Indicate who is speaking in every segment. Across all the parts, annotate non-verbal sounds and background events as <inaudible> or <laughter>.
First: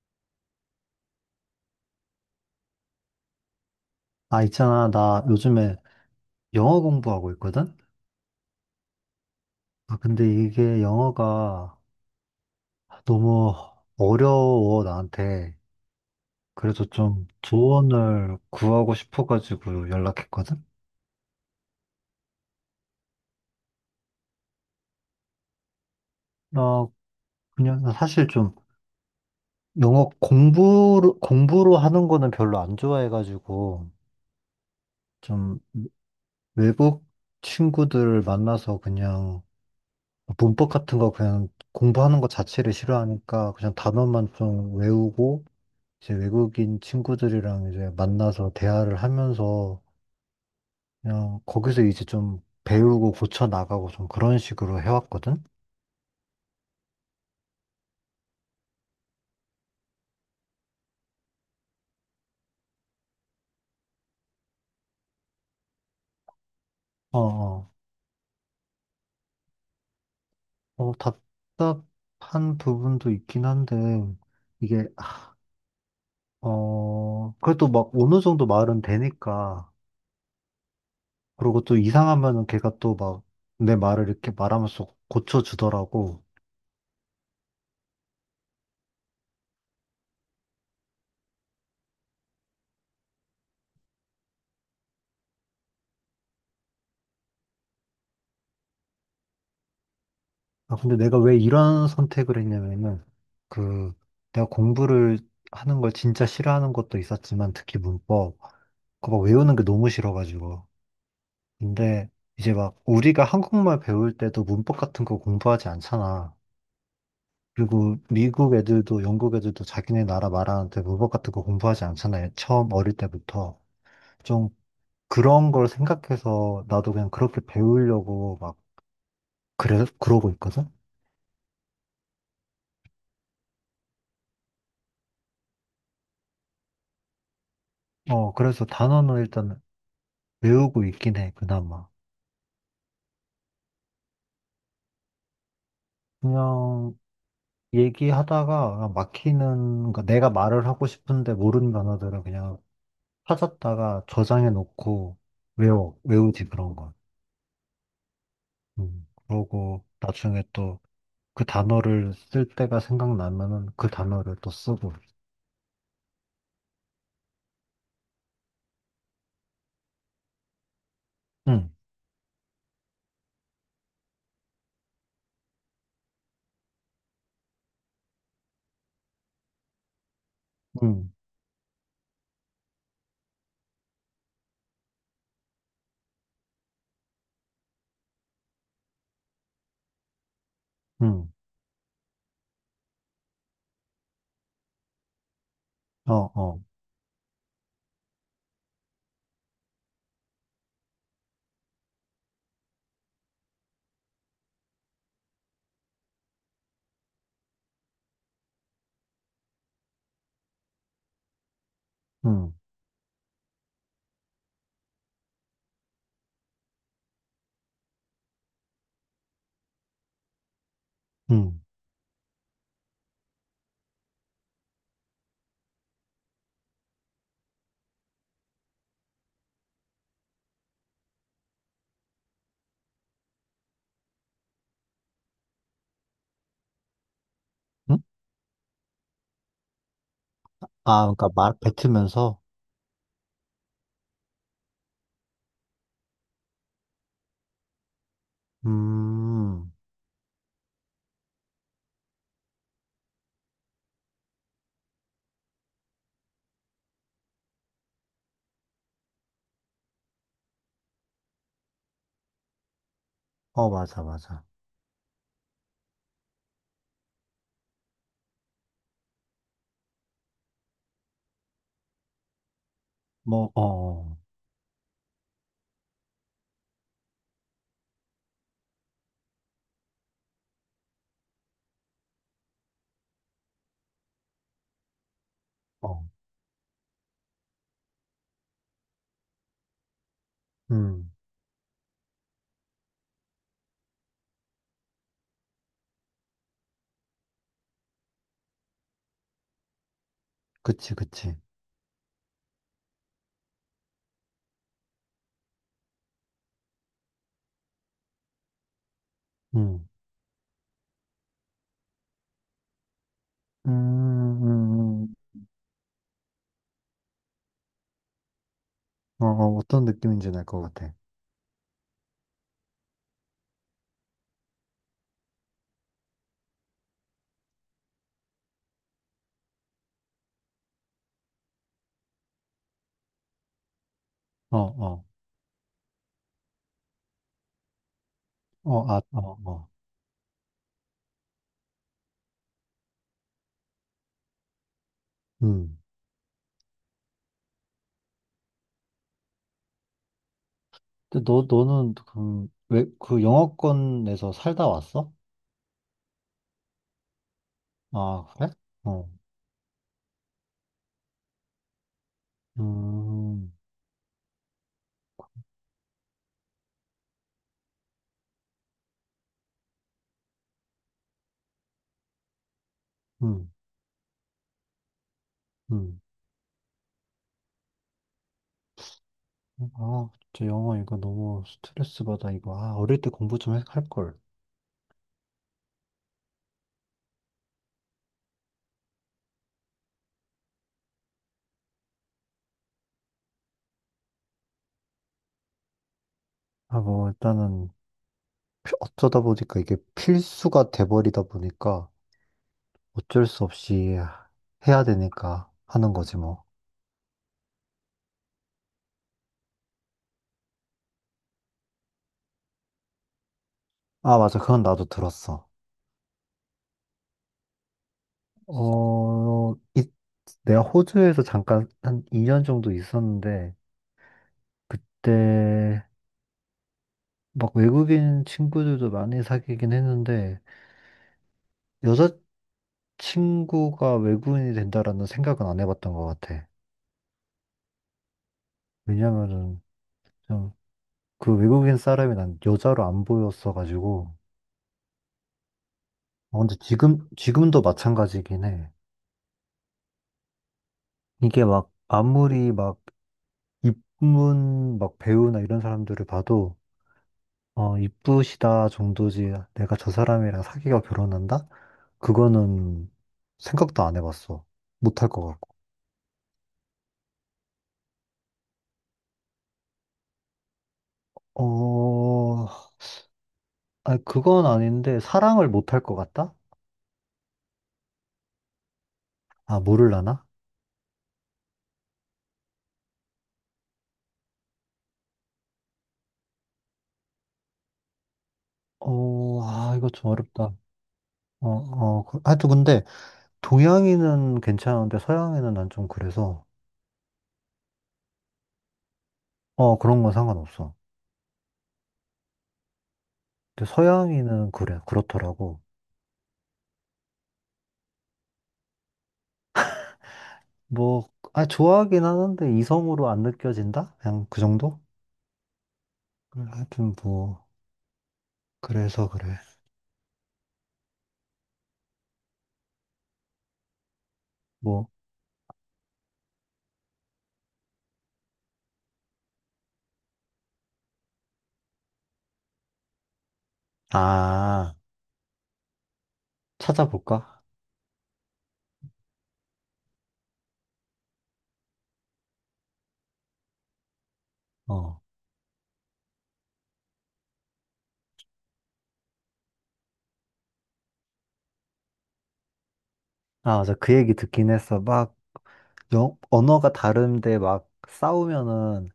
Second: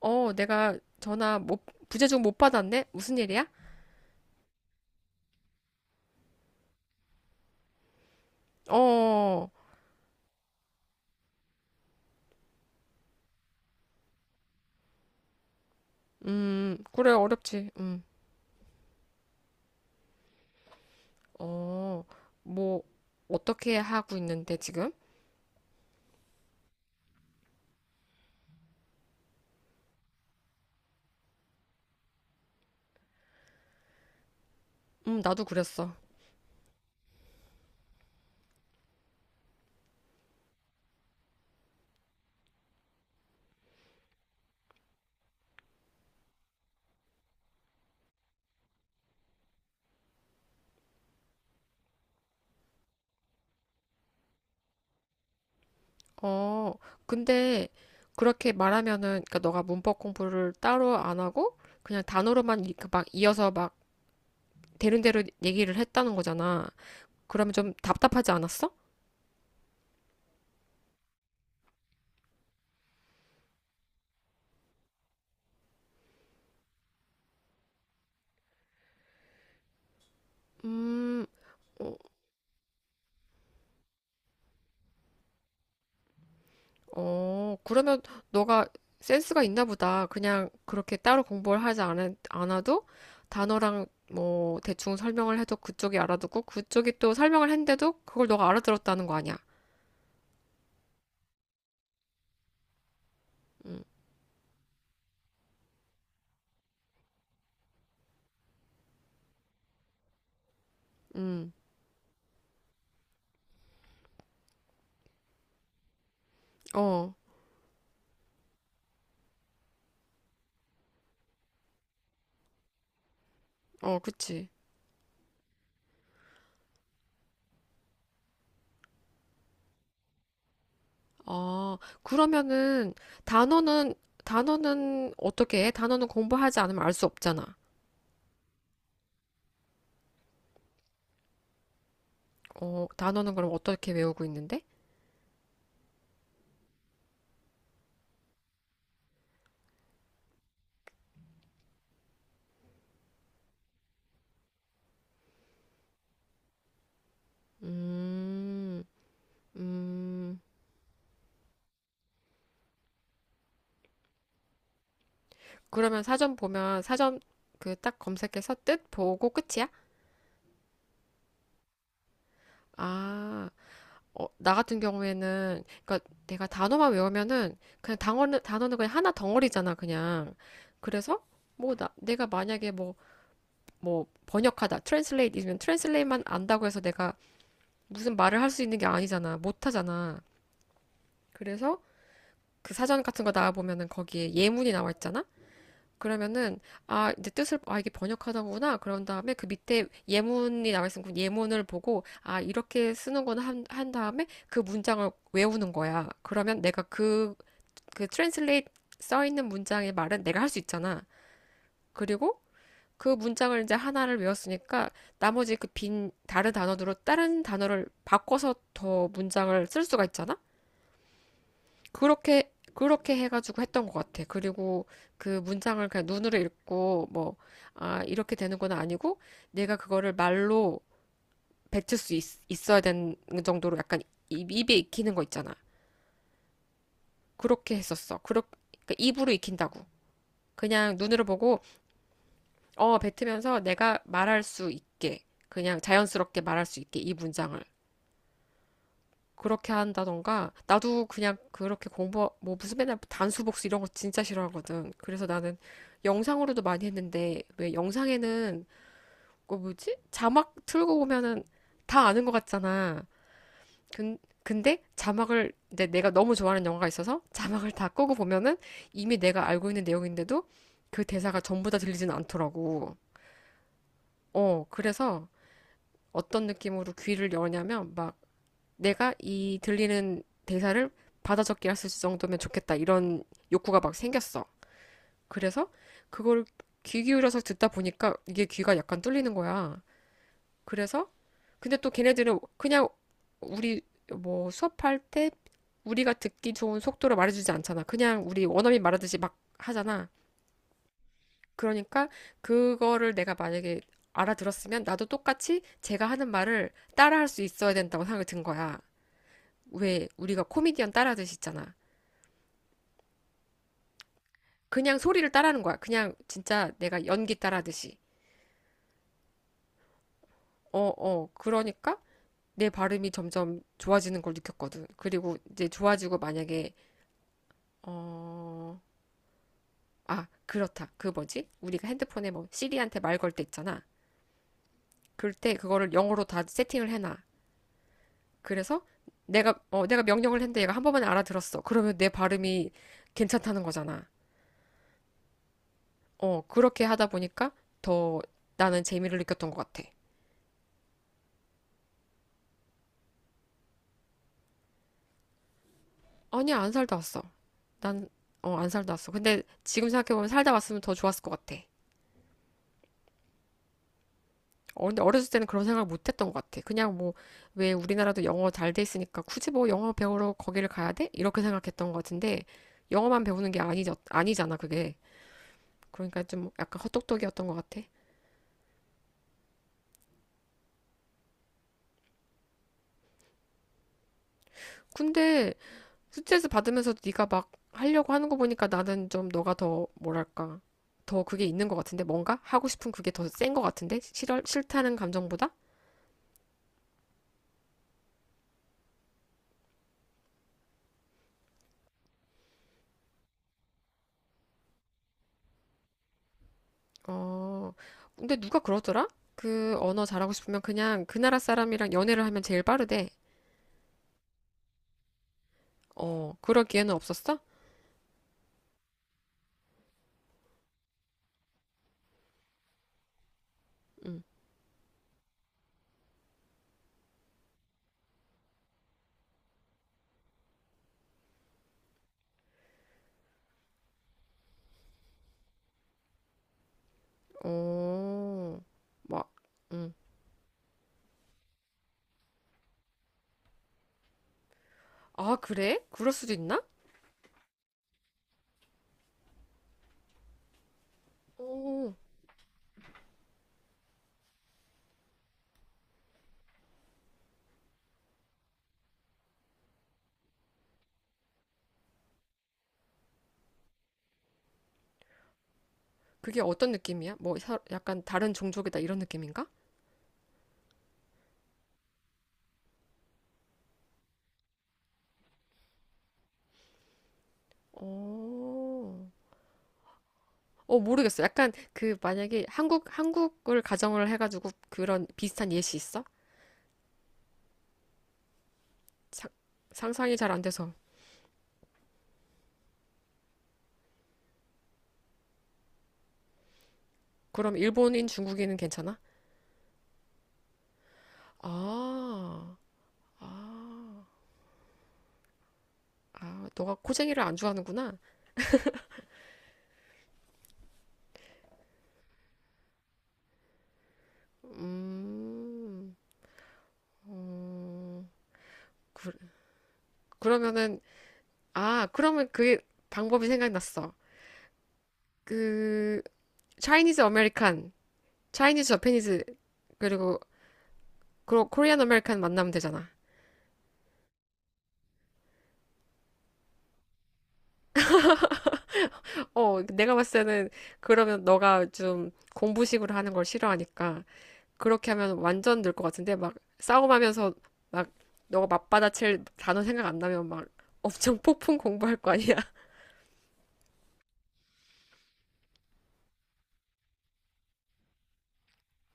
Speaker 1: 어, 내가 전화 못, 부재중 못 받았네? 무슨 일이야?
Speaker 2: 아, 있잖아. 나 요즘에 영어 공부하고 있거든?
Speaker 1: 어,
Speaker 2: 아, 근데 이게 영어가 너무 어려워, 나한테. 그래서
Speaker 1: 그래,
Speaker 2: 좀
Speaker 1: 어렵지.
Speaker 2: 조언을 구하고 싶어가지고 연락했거든?
Speaker 1: 어, 뭐, 어떻게 하고 있는데, 지금?
Speaker 2: 나 나 사실 좀 영어 공부로 하는 거는 별로 안 좋아해가지고
Speaker 1: 나도
Speaker 2: 좀
Speaker 1: 그랬어.
Speaker 2: 외국 친구들 만나서 그냥 문법 같은 거 그냥 공부하는 것 자체를 싫어하니까 그냥 단어만 좀 외우고 이제 외국인 친구들이랑 이제 만나서 대화를 하면서 그냥 거기서 이제 좀 배우고 고쳐 나가고 좀 그런 식으로 해왔거든?
Speaker 1: 어, 근데, 그렇게 말하면은, 그니까 너가 문법 공부를 따로 안 하고, 그냥 단어로만 그막 이어서 막 되는 대로 얘기를 했다는 거잖아.
Speaker 2: 어,
Speaker 1: 그러면
Speaker 2: 어,
Speaker 1: 좀 답답하지 않았어?
Speaker 2: 어, 답답한 부분도 있긴 한데 이게, 그래도 막 어느 정도 말은 되니까
Speaker 1: 음,
Speaker 2: 그리고 또
Speaker 1: 어,
Speaker 2: 이상하면은 걔가 또 막 내 말을 이렇게 말하면서 고쳐주더라고.
Speaker 1: 어, 그러면 너가 센스가 있나 보다. 그냥 그렇게 따로 공부를 하지 않아도 단어랑 뭐 대충 설명을 해도 그쪽이 알아듣고 그쪽이 또 설명을 했는데도 그걸 너가 알아들었다는 거 아니야.
Speaker 2: 아, 근데 내가 왜 이런 선택을 했냐면은,
Speaker 1: 음,
Speaker 2: 그, 내가 공부를 하는 걸 진짜 싫어하는 것도 있었지만, 특히 문법, 그거 막 외우는 게 너무 싫어가지고.
Speaker 1: 음,
Speaker 2: 근데 이제 막 우리가 한국말 배울 때도 문법 같은 거 공부하지 않잖아.
Speaker 1: 어,
Speaker 2: 그리고 미국 애들도 영국 애들도 자기네 나라 말하는데 문법 같은 거 공부하지 않잖아요. 처음 어릴 때부터.
Speaker 1: 어, 그치.
Speaker 2: 좀 그런 걸 생각해서 나도 그냥 그렇게 배우려고 막, 그래, 그러고 있거든?
Speaker 1: 아, 그러면은 단어는, 단어는 어떻게 해? 단어는 공부하지 않으면 알 수 없잖아.
Speaker 2: 어, 그래서 단어는 일단 외우고 있긴 해, 그나마.
Speaker 1: 어, 단어는 그럼 어떻게 외우고 있는데?
Speaker 2: 그냥 얘기하다가 그냥 막히는, 거, 내가 말을 하고 싶은데 모르는 단어들은 그냥 찾았다가 저장해 놓고 외워, 외우지 그런 건.
Speaker 1: 음,
Speaker 2: 그러고
Speaker 1: 음.
Speaker 2: 나중에 또 그 단어를 쓸 때가 생각나면은 그 단어를 또 쓰고.
Speaker 1: 그러면 사전 보면 사전 그 딱 검색해서 뜻 보고 끝이야?
Speaker 2: 응,
Speaker 1: 아, 어, 나 같은 경우에는 그러니까 내가 단어만 외우면은 그냥 단어는 그냥 하나 덩어리잖아, 그냥.
Speaker 2: 응,
Speaker 1: 그래서 뭐 내가 만약에 뭐 번역하다, 트랜슬레이트면 트랜슬레이트만 안다고 해서 내가 무슨 말을 할 수 있는 게 아니잖아. 못 하잖아.
Speaker 2: 응,
Speaker 1: 그래서 그 사전 같은 거 나와 보면은 거기에 예문이 나와 있잖아.
Speaker 2: 어,
Speaker 1: 그러면은
Speaker 2: 어,
Speaker 1: 아, 내 뜻을 아 이게 번역하던구나. 그런 다음에 그 밑에 예문이 나와 있으면 그 예문을 보고 아, 이렇게 쓰는구나 한 다음에 그 문장을 외우는 거야. 그러면 내가 그 트랜슬레이트 써 있는 문장의 말은 내가 할 수 있잖아. 그리고
Speaker 2: 응,
Speaker 1: 그 문장을 이제 하나를 외웠으니까 나머지 그 빈 다른 단어로 다른 단어를 바꿔서 더 문장을 쓸 수가 있잖아.
Speaker 2: 응.
Speaker 1: 그렇게 그렇게 해가지고 했던 것 같아. 그리고 그 문장을 그냥 눈으로 읽고 뭐, 아, 이렇게 되는 건 아니고 내가 그거를 말로 뱉을 수 있어야 되는 정도로 약간 입에 익히는 거 있잖아. 그렇게
Speaker 2: 응?
Speaker 1: 했었어. 그러니까 입으로 익힌다고. 그냥
Speaker 2: 아,
Speaker 1: 눈으로
Speaker 2: 그러니까 말
Speaker 1: 보고
Speaker 2: 뱉으면서,
Speaker 1: 어, 뱉으면서 내가 말할 수 있게 그냥 자연스럽게 말할 수 있게 이 문장을.
Speaker 2: 음,
Speaker 1: 그렇게 한다던가 나도 그냥 그렇게 공부 뭐 무슨 맨날 단수 복수 이런 거 진짜 싫어하거든. 그래서 나는 영상으로도 많이 했는데 왜 영상에는 그 뭐지? 자막 틀고 보면은 다 아는 것 같잖아.
Speaker 2: 어, 맞아,
Speaker 1: 근
Speaker 2: 맞아.
Speaker 1: 근데 자막을 내가 너무 좋아하는 영화가 있어서 자막을 다 끄고 보면은 이미 내가 알고 있는 내용인데도 그 대사가 전부 다 들리진 않더라고.
Speaker 2: 뭐, 어, 어,
Speaker 1: 어, 그래서 어떤 느낌으로 귀를 여냐면 막 내가 이 들리는 대사를 받아 적기 할수 있을 정도면 좋겠다. 이런 욕구가 막 생겼어. 그래서
Speaker 2: 어,
Speaker 1: 그걸 귀 기울여서 듣다 보니까 이게 귀가 약간 뚫리는 거야. 그래서
Speaker 2: 음,
Speaker 1: 근데 또 걔네들은 그냥 우리 뭐 수업할 때 우리가 듣기 좋은 속도로 말해주지 않잖아. 그냥 우리 원어민 말하듯이 막 하잖아.
Speaker 2: 그치, 그치.
Speaker 1: 그러니까 그거를 내가 만약에 알아들었으면 나도 똑같이 제가 하는 말을 따라할 수 있어야 된다고 생각이 든 거야.
Speaker 2: 음,
Speaker 1: 왜 우리가 코미디언 따라하듯이 있잖아.
Speaker 2: 음,
Speaker 1: 그냥
Speaker 2: 음, 음.
Speaker 1: 소리를 따라하는 거야. 그냥 진짜 내가 연기 따라하듯이.
Speaker 2: 어, 어, 어떤 느낌인지 알 것
Speaker 1: 어,
Speaker 2: 같아.
Speaker 1: 어. 그러니까 내 발음이 점점 좋아지는 걸 느꼈거든. 그리고 이제 좋아지고 만약에 어, 아, 그렇다. 그 뭐지? 우리가 핸드폰에 뭐 시리한테 말 걸 때 있잖아.
Speaker 2: 어, 어,
Speaker 1: 그럴 때 그거를 영어로 다 세팅을 해놔. 그래서
Speaker 2: 어, 아, 어,
Speaker 1: 내가
Speaker 2: 어.
Speaker 1: 어, 내가 명령을 했는데 얘가 한 번만에 알아들었어. 그러면 내 발음이 괜찮다는 거잖아.
Speaker 2: 음.
Speaker 1: 어, 그렇게 하다 보니까 더 나는 재미를 느꼈던 것 같아.
Speaker 2: 근데 너는 그, 왜, 그 영어권에서 살다 왔어?
Speaker 1: 아니, 안 살다 왔어. 난,
Speaker 2: 아, 그래?
Speaker 1: 안 살다
Speaker 2: 어,
Speaker 1: 왔어. 근데 지금 생각해보면 살다 왔으면 더 좋았을 것 같아.
Speaker 2: 음,
Speaker 1: 어, 근데 어렸을 때는 그런 생각을 못 했던 것 같아. 그냥 뭐, 왜 우리나라도 영어 잘 돼 있으니까 굳이 뭐 영어 배우러 거기를 가야 돼? 이렇게 생각했던 것 같은데, 영어만
Speaker 2: 음,
Speaker 1: 배우는 게 아니, 아니잖아, 그게.
Speaker 2: 음.
Speaker 1: 그러니까 좀 약간 헛똑똑이었던 것 같아.
Speaker 2: 아, 진짜 영어 이거 너무 스트레스 받아, 이거. 아, 어릴 때 공부 좀 할걸.
Speaker 1: 근데 스트레스 받으면서 네가 막 하려고 하는 거 보니까 나는 좀 너가 더, 뭐랄까. 더 그게 있는 것 같은데 뭔가 하고 싶은 그게 더 센 것 같은데 싫어, 싫다는 감정보다
Speaker 2: 아, 뭐, 일단은 어쩌다 보니까 이게 필수가 돼버리다 보니까 어쩔 수 없이 해야 되니까 하는 거지, 뭐.
Speaker 1: 어, 근데 누가 그러더라? 그 언어 잘하고 싶으면 그냥 그 나라 사람이랑 연애를 하면 제일 빠르대.
Speaker 2: 아, 맞아. 그건 나도 들었어.
Speaker 1: 어, 그럴 기회는 없었어?
Speaker 2: 어, 내가 호주에서 잠깐 한 2년 정도 있었는데,
Speaker 1: 응.
Speaker 2: 그때 막 외국인 친구들도 많이 사귀긴 했는데, 여자친구가 외국인이 된다라는 생각은 안 해봤던 것 같아.
Speaker 1: 어, 막,
Speaker 2: 왜냐면은
Speaker 1: 응.
Speaker 2: 좀 그 외국인 사람이 난 여자로 안 보였어가지고.
Speaker 1: 아, 그래? 그럴 수도
Speaker 2: 어, 근데
Speaker 1: 있나?
Speaker 2: 지금도 마찬가지긴 해. 이게 막
Speaker 1: 어,
Speaker 2: 아무리 막 입문 막 배우나 이런 사람들을 봐도 어, 이쁘시다 정도지. 내가 저 사람이랑 사귀어 결혼한다? 그거는 생각도 안 해봤어. 못할 것 같고.
Speaker 1: 그게 어떤 느낌이야? 뭐, 약간 다른 종족이다 이런 느낌인가?
Speaker 2: 어, 아, 그건 아닌데, 사랑을 못할 것 같다?
Speaker 1: 어,
Speaker 2: 아, 모를라나?
Speaker 1: 어, 모르겠어. 약간 그 만약에 한국을 가정을 해가지고 그런 비슷한 예시 있어? 상,
Speaker 2: 어, 아, 이거 좀
Speaker 1: 상상이 잘 안
Speaker 2: 어렵다.
Speaker 1: 돼서.
Speaker 2: 어, 어, 하여튼 근데, 동양인은 괜찮은데, 서양인은 난 좀 그래서,
Speaker 1: 그럼 일본인, 중국인은 괜찮아?
Speaker 2: 어, 그런 건 상관없어.
Speaker 1: 아.
Speaker 2: 근데
Speaker 1: 아,
Speaker 2: 서양인은 그래, 그렇더라고.
Speaker 1: 아, 너가 코쟁이를 안 좋아하는구나.
Speaker 2: 뭐, 아, 좋아하긴 하는데, 이성으로 안 느껴진다? 그냥 그 정도?
Speaker 1: 음,
Speaker 2: 하여튼 뭐.
Speaker 1: 어,
Speaker 2: 그래서
Speaker 1: 그,
Speaker 2: 그래.
Speaker 1: 그러면은, 아, 그러면 그 방법이 생각났어.
Speaker 2: 뭐,
Speaker 1: 그, 차이니즈 아메리칸, 차이니즈 저페니즈, 그리고, 그리고 코리안 아메리칸 만나면 되잖아.
Speaker 2: 아, 찾아볼까?
Speaker 1: 어, 내가 봤을 때는 그러면 너가 좀 공부식으로 하는 걸 싫어하니까 그렇게
Speaker 2: 어.
Speaker 1: 하면 완전 늘 것 같은데 막 싸움하면서 막 너가 맞받아칠 단어 생각 안 나면 막 엄청 폭풍 공부할 거 아니야?
Speaker 2: 아, 맞아. 그 얘기 듣긴 했어. 막, 영, 언어가 다른데 막 싸우면은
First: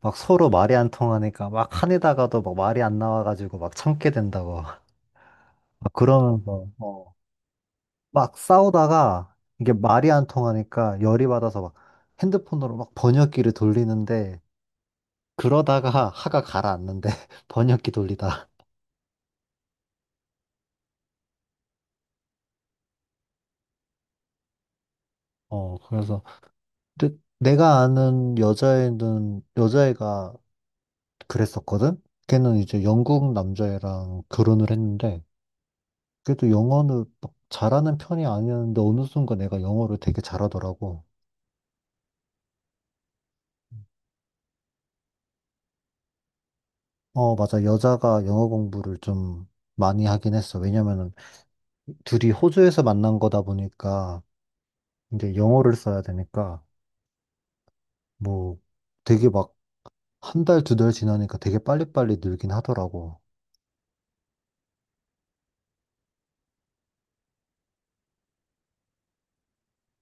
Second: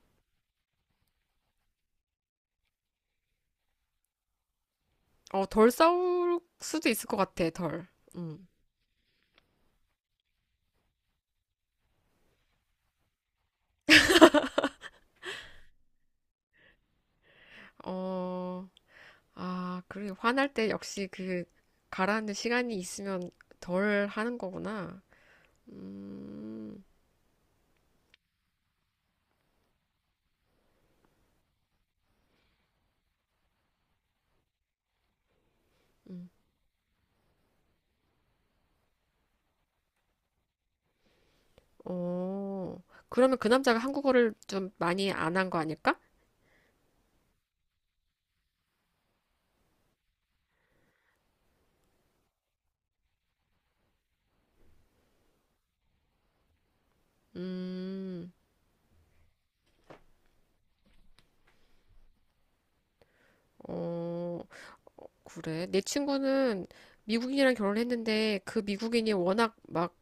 Speaker 2: 막 서로 말이 안 통하니까 막 화내다가도 막 말이 안 나와가지고 막 참게 된다고.
Speaker 1: 어, 덜
Speaker 2: <laughs> 막
Speaker 1: 싸울
Speaker 2: 그러면서,
Speaker 1: 수도 있을
Speaker 2: 어.
Speaker 1: 것 같아, 덜.
Speaker 2: 막
Speaker 1: 음.
Speaker 2: 싸우다가 이게 말이 안 통하니까 열이 받아서 막 핸드폰으로 막 번역기를 돌리는데 그러다가 화가 가라앉는데 <laughs> 번역기 돌리다.
Speaker 1: 어, 아, 그래. 화날 때 역시 그 가라앉는 시간이 있으면 덜 하는 거구나.
Speaker 2: 어, 그래서
Speaker 1: 음,
Speaker 2: 근데 내가 아는 여자애는, 여자애가 그랬었거든? 걔는 이제 영국 남자애랑 결혼을 했는데,
Speaker 1: 음.
Speaker 2: 그래도 영어는 막 잘하는 편이 아니었는데, 어느 순간 내가 영어를 되게 잘하더라고.
Speaker 1: 어, 그러면 그 남자가 한국어를 좀 많이 안 한 거 아닐까?
Speaker 2: 어, 맞아. 여자가 영어 공부를 좀 많이 하긴 했어. 왜냐면은 둘이 호주에서 만난 거다 보니까, 이제 영어를 써야 되니까,
Speaker 1: 음,
Speaker 2: 뭐, 되게 막 한 달, 두 달 지나니까 되게 빨리빨리 늘긴 하더라고.
Speaker 1: 어, 그래. 내 친구는 미국인이랑 결혼했는데 그 미국인이 워낙 막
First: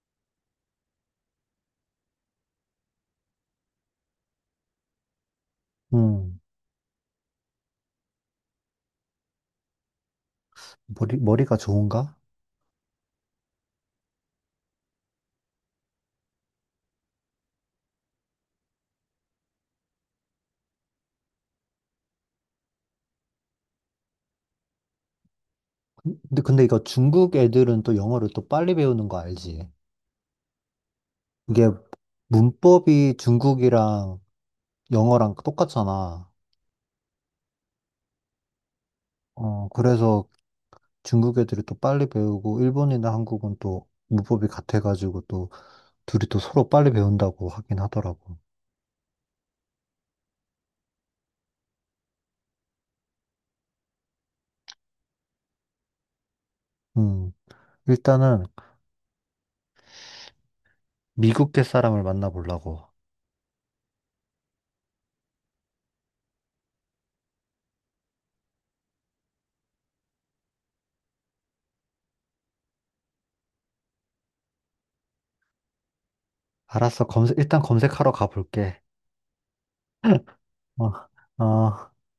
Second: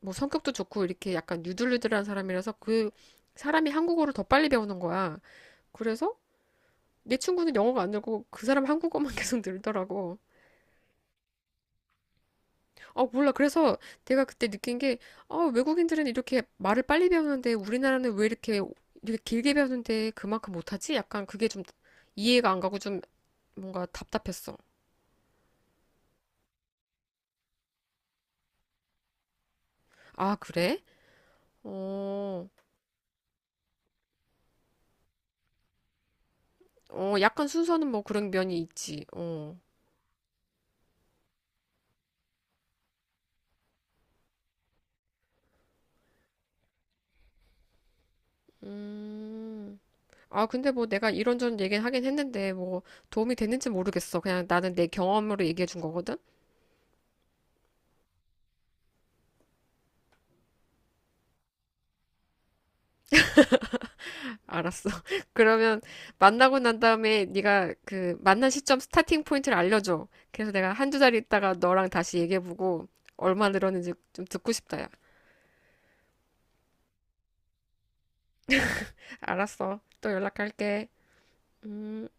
Speaker 1: 뭐 성격도 좋고 이렇게 약간 유들유들한 사람이라서 그 사람이 한국어를 더 빨리 배우는 거야. 그래서
Speaker 2: 음,
Speaker 1: 내 친구는 영어가 안 늘고 그 사람 한국어만 <laughs> 계속 늘더라고.
Speaker 2: 머리가 좋은가?
Speaker 1: 아, 몰라. 그래서 내가 그때 느낀 게, 아, 외국인들은 이렇게 말을 빨리 배우는데 우리나라는 왜 이렇게 길게 배우는데 그만큼 못하지? 약간 그게 좀 이해가 안 가고 좀 뭔가 답답했어.
Speaker 2: 근데 이거 중국 애들은 또 영어를 또 빨리 배우는 거 알지?
Speaker 1: 아, 그래?
Speaker 2: 이게
Speaker 1: 어,
Speaker 2: 문법이 중국이랑 영어랑 똑같잖아.
Speaker 1: 어, 약간 순서는 뭐 그런 면이 있지. 어,
Speaker 2: 어, 그래서 중국 애들이 또 빨리 배우고 일본이나 한국은 또 문법이 같아가지고 또 둘이 또 서로 빨리 배운다고 하긴 하더라고.
Speaker 1: 음. 아, 근데 뭐 내가 이런저런 얘기는 하긴 했는데 뭐 도움이 됐는지 모르겠어. 그냥 나는 내 경험으로 얘기해 준 거거든?
Speaker 2: 음, 일단은 미국계 사람을 만나보려고.
Speaker 1: 알았어. <laughs> 그러면 만나고 난 다음에 네가 그 만난 시점 스타팅 포인트를 알려줘. 그래서 내가 한 2달 있다가 너랑 다시 얘기해보고 얼마 늘었는지 좀 듣고 싶다, 야.
Speaker 2: 알았어, 검색, 일단 검색하러 가볼게.
Speaker 1: 알았어. 또
Speaker 2: 어,
Speaker 1: 연락할게.
Speaker 2: 어.
Speaker 1: 음.